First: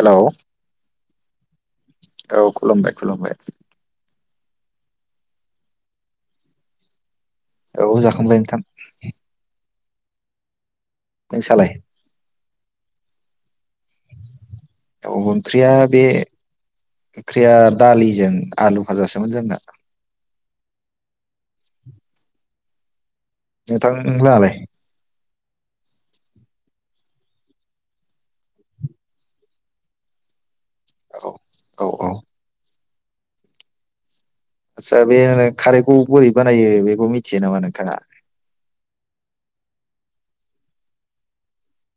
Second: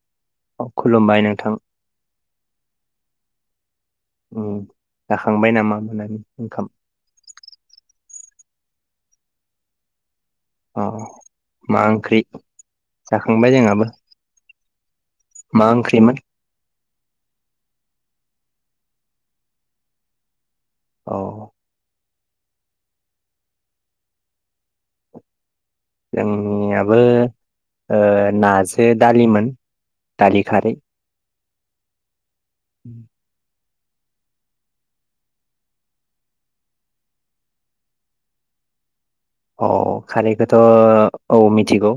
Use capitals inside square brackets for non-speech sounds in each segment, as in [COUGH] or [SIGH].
Hello अ खुलुमबाय नों थां औ खलुमबाय खुलुमबाय ओम जाखांबाय नामा मोनानि ओंखाम औ जाखांलाय नोंथां अ अ नोंसालाय मा ओंख्रि जाखांबाय जोंहाबो औ मा ओंख्रिया बे ओंख्रिमोन ओंख्रिया दालिजों आलु भाजाासोमोन जोंना औ नोंथां लालाय जोंनियाबो ओ नाजो दालिमोन दालि खारै औ औ-औ उ आदसा बे खारैखौ बोरै बानायो बेखौ मिथियो नामा नोंथाङा औ खारैखौथ' औ मिथिगौ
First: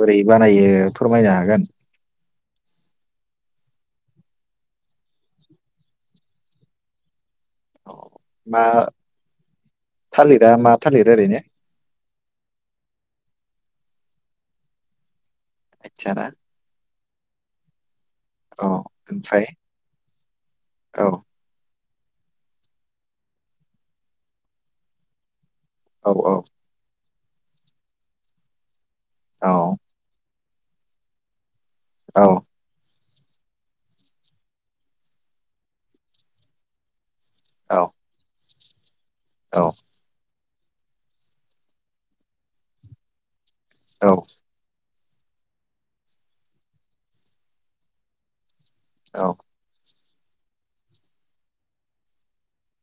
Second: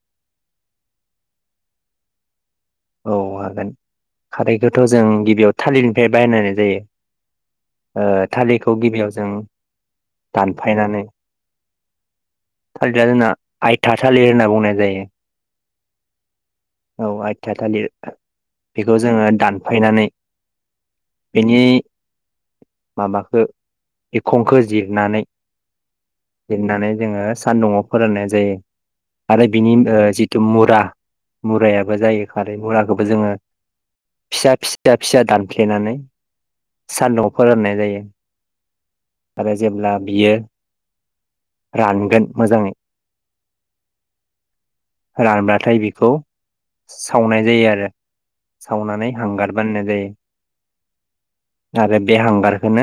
बोरै बानायो फोरमायनो हागोन औ हागोन खारैखौथ' जों गिबियाव थालिरनिफ्राय बायनाय जायो औ ओ मा थालिरखौ गिबियाव जों थालिरा मा दानफायनानै थालिर ओरैनो थालिरा जोंना आयथा थालि होनना बुंनाय जायो आथ्यारा औ आथ्या थालिर बेखौ जोङो ओमफ्राय दानफायनानै औ बेनि माबाखो एखंखौ जिरनानै औ-औ जिरनानै जोङो सान्दुङाव फोराननाय जायो। आरो औ बिनि ओ जि तु मुरा मुरायाबो जायो खारै मुराखौ बो जोङो फिसा फिसा फिसा दानफ्लेनानै सान्दुं औ फोराननाय जायो आरो जेब्ला बियो रानगोन मोजाङै औ रानब्लाथाय बेखौ सावनाय जायो आरो सावनानै औ हांगार बाननाय जायो। आरो बे हांगारखोनो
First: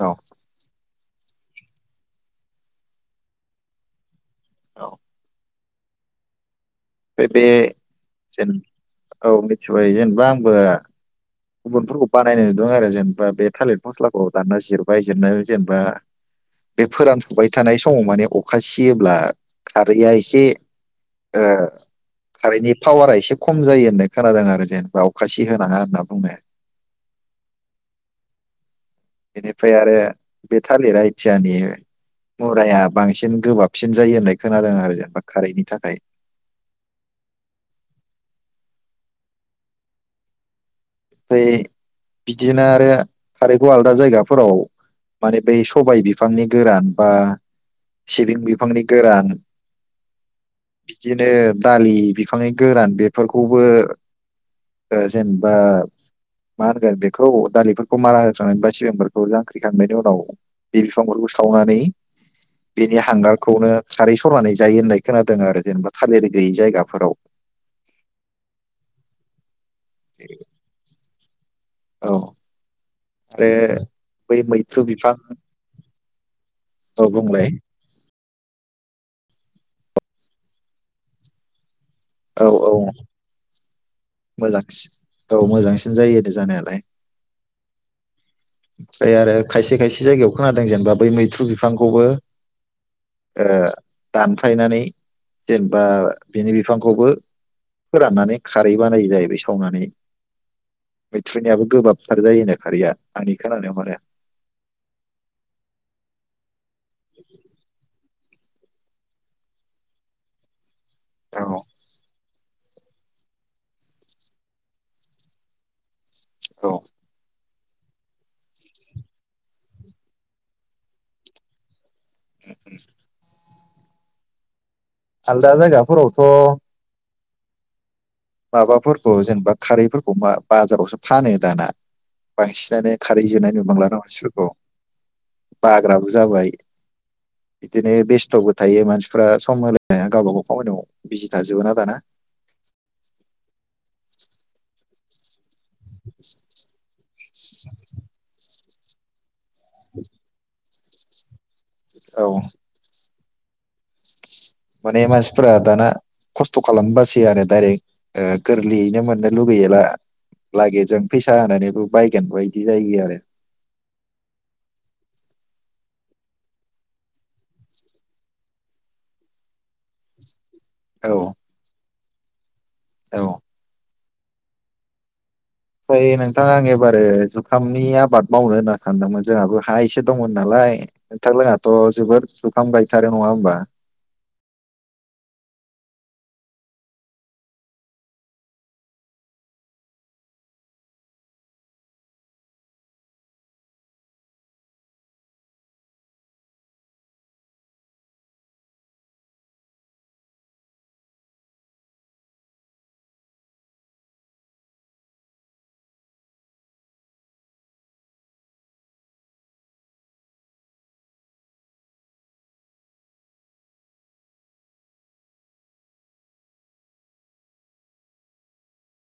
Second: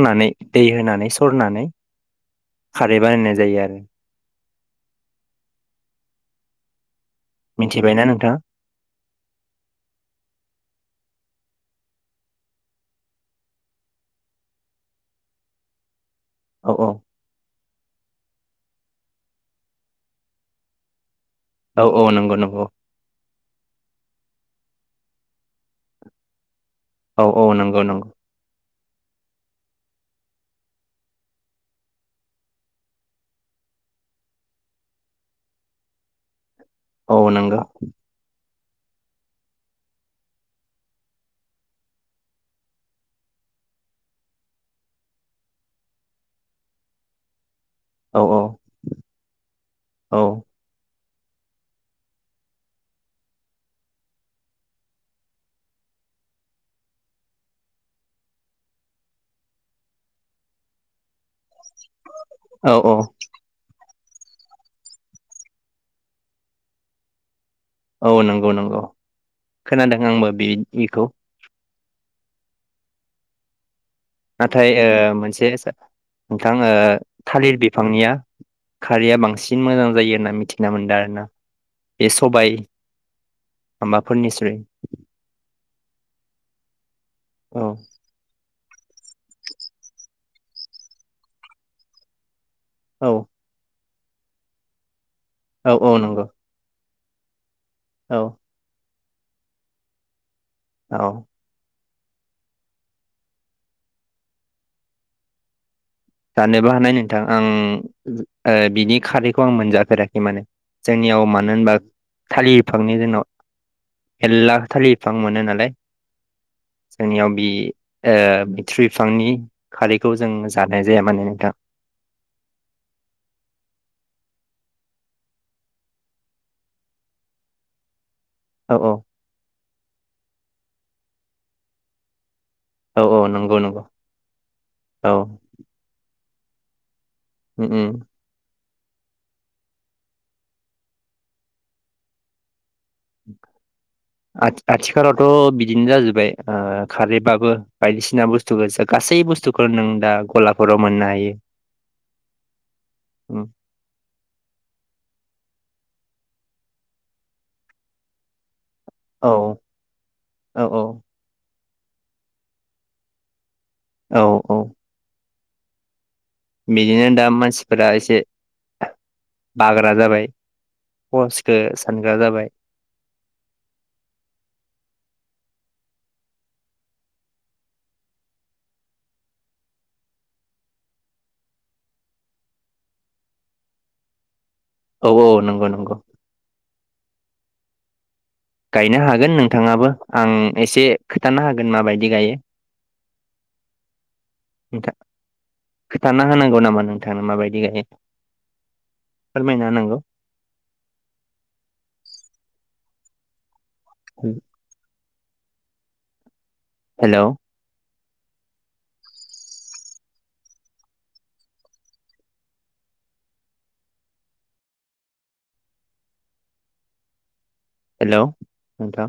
औ दै होनानै सरनानै खारै बानायनाय जायो आरो औ बे बे मिथिबायना नोंथाङा जेन औ मिथिबाय जेनेबा आंबो गुबुनफोरखौ बानायनाय नुदों आरो जेनेबा बे थालिर फस्लाखौ दाना जिरबाय जिरनानै जेनेबा औ बे औ फोरान फुबाय थानाय समाव माने अखा सियोब्ला खारैया एसे ओ औ औ नंगौ नंगौ खारैनि पावारा एसे खम जायो होननाय खोनादों आरो जेनेबा अखा सिहोनाङा होनना बुंनो। औ औ नंगौ नंगौ बेनिफ्राय आरो बे थालिर आथियानि मुराया बांसिन गोबाबसिन जायो होननाय खोनादों आरो जेनेबा खारैनि थाखाय अ नोंगो ओमफ्राय बिदिनो आरो खारैखौ आलादा जायगाफोराव माने बै सबाइ बिफांनि गोरान बा औ सिबिं बिफांनि गोरान औ बिदिनो दालि बिफांनि गोरान बेफोरखौबो ओ जेनबा मा होनगोन बेखौ दालिफोरखौ मारा होखांनानै बा सिबिांफोरखौ जांख्रिखांनायनि उनाव बे बिफांफोरखौ सावनानै औ औ बेनि हांगारखौनो खारै सरनानै जायो होननाय खोनादों आरो जेनेबा थालिर गैयि जायगाफोराव औ नंगौ नंगौ खोनादों आंबो बे इखौ औ आरो बै नाथाय मैथ्रु ओ बिफां मोनसे सो नोंथां ओ औ बुंलाय थालिर बिफांनिया खारिया बांसिन सिन मोजां जायो होनना मिथिना मोनदों आरो ना औ औ माबाफोरनिस्रुइ मोजांसि औ मोजांसिन जायो जानायालाय । औ । ओमफ्राय आरो खायसे खायसे जायगायाव खोनादों जेनेबा बै मैथ्रु बिफांखौबो ओ औ । दानफायनानै औ जेनबा औ नंगौ बिनि बिफांखौबो औ फोराननानै खारै बानायो जाहैबाय सावनानै औ । मैथ्रुनियाबो गोबाब थारजायोनो खारिया आंनिखोनानायाव माने । [UNINTELLIGIBLE] नाय नोंथां आं ओ बिनि खारैखौ आं मोनजाफेराखै माने । जोंनियाव मानो होनबा थालिर बिफांनि जोंनाव मेरला थालिर बिफां मोनो नालाय जोंनियाव बि ओ मिथ्रु बिफांनि खारैखौ जों जा जानाय जाया माने नोंथां। ए [INAUDIBLE] आलदा जायगाफोरावथ' औ औ माबाफोरखौ जेनेबा खारैफोरखौ बा बाजारावसो फानो दाना । बांसिनानो औ खारै औ जानाय नंगौ नंगौ नुुबांलाना मानसिफोरखौ औ बाग्राबो जाबाय । उम बिदिनो उम बेस्थबो थायो मानसिफ्रा सम होलायनोहाया गावबा गाव खामनायाव बिजि थाजोबोना दाना । [UNINTELLIGIBLE] आ आतसा । [UNINTELLIGIBLE] बिदिनो जाजोबबाय ओ खारैबाबो बायदिसिना बुस्थु गासै बुस्थु खो नों दा गला फराव मोननो हायो । औ । उम । माने मानसिफोरा दाना खस्थ खालामनो बासै आरो दडायरेक्ट ओ गोरलैयैनो औ मोननो लुुबैयो एबा औ औ लागेजों फैसा होनानै थ बायगोन बायदि जायो आरो औ औ बिदिनो दा मानसिफोरा एसे बाग्रा जाबाय अस [INAUDIBLE] सानग्रा जाबाय औ ओमफ्राय नोंथां आं एबारो जुखामनि आबाद मावनो होनना सानदोंमोन जोंहाबो हा एसे दंमोन नालाय नोंथां लोंहाथ जोबोद जुखाम गायथारो नङा होमबा औ औ औ नंगौ नंगौ गायनो हागोन नोंथाङाबो आं एसे खोथानो हागोन माबायदि गायो नोंथां खिथान होनांगौ नामा नोंथाङा माबायदि गायो फोरमायना होनांगौ औ हेलौ हेलौ नों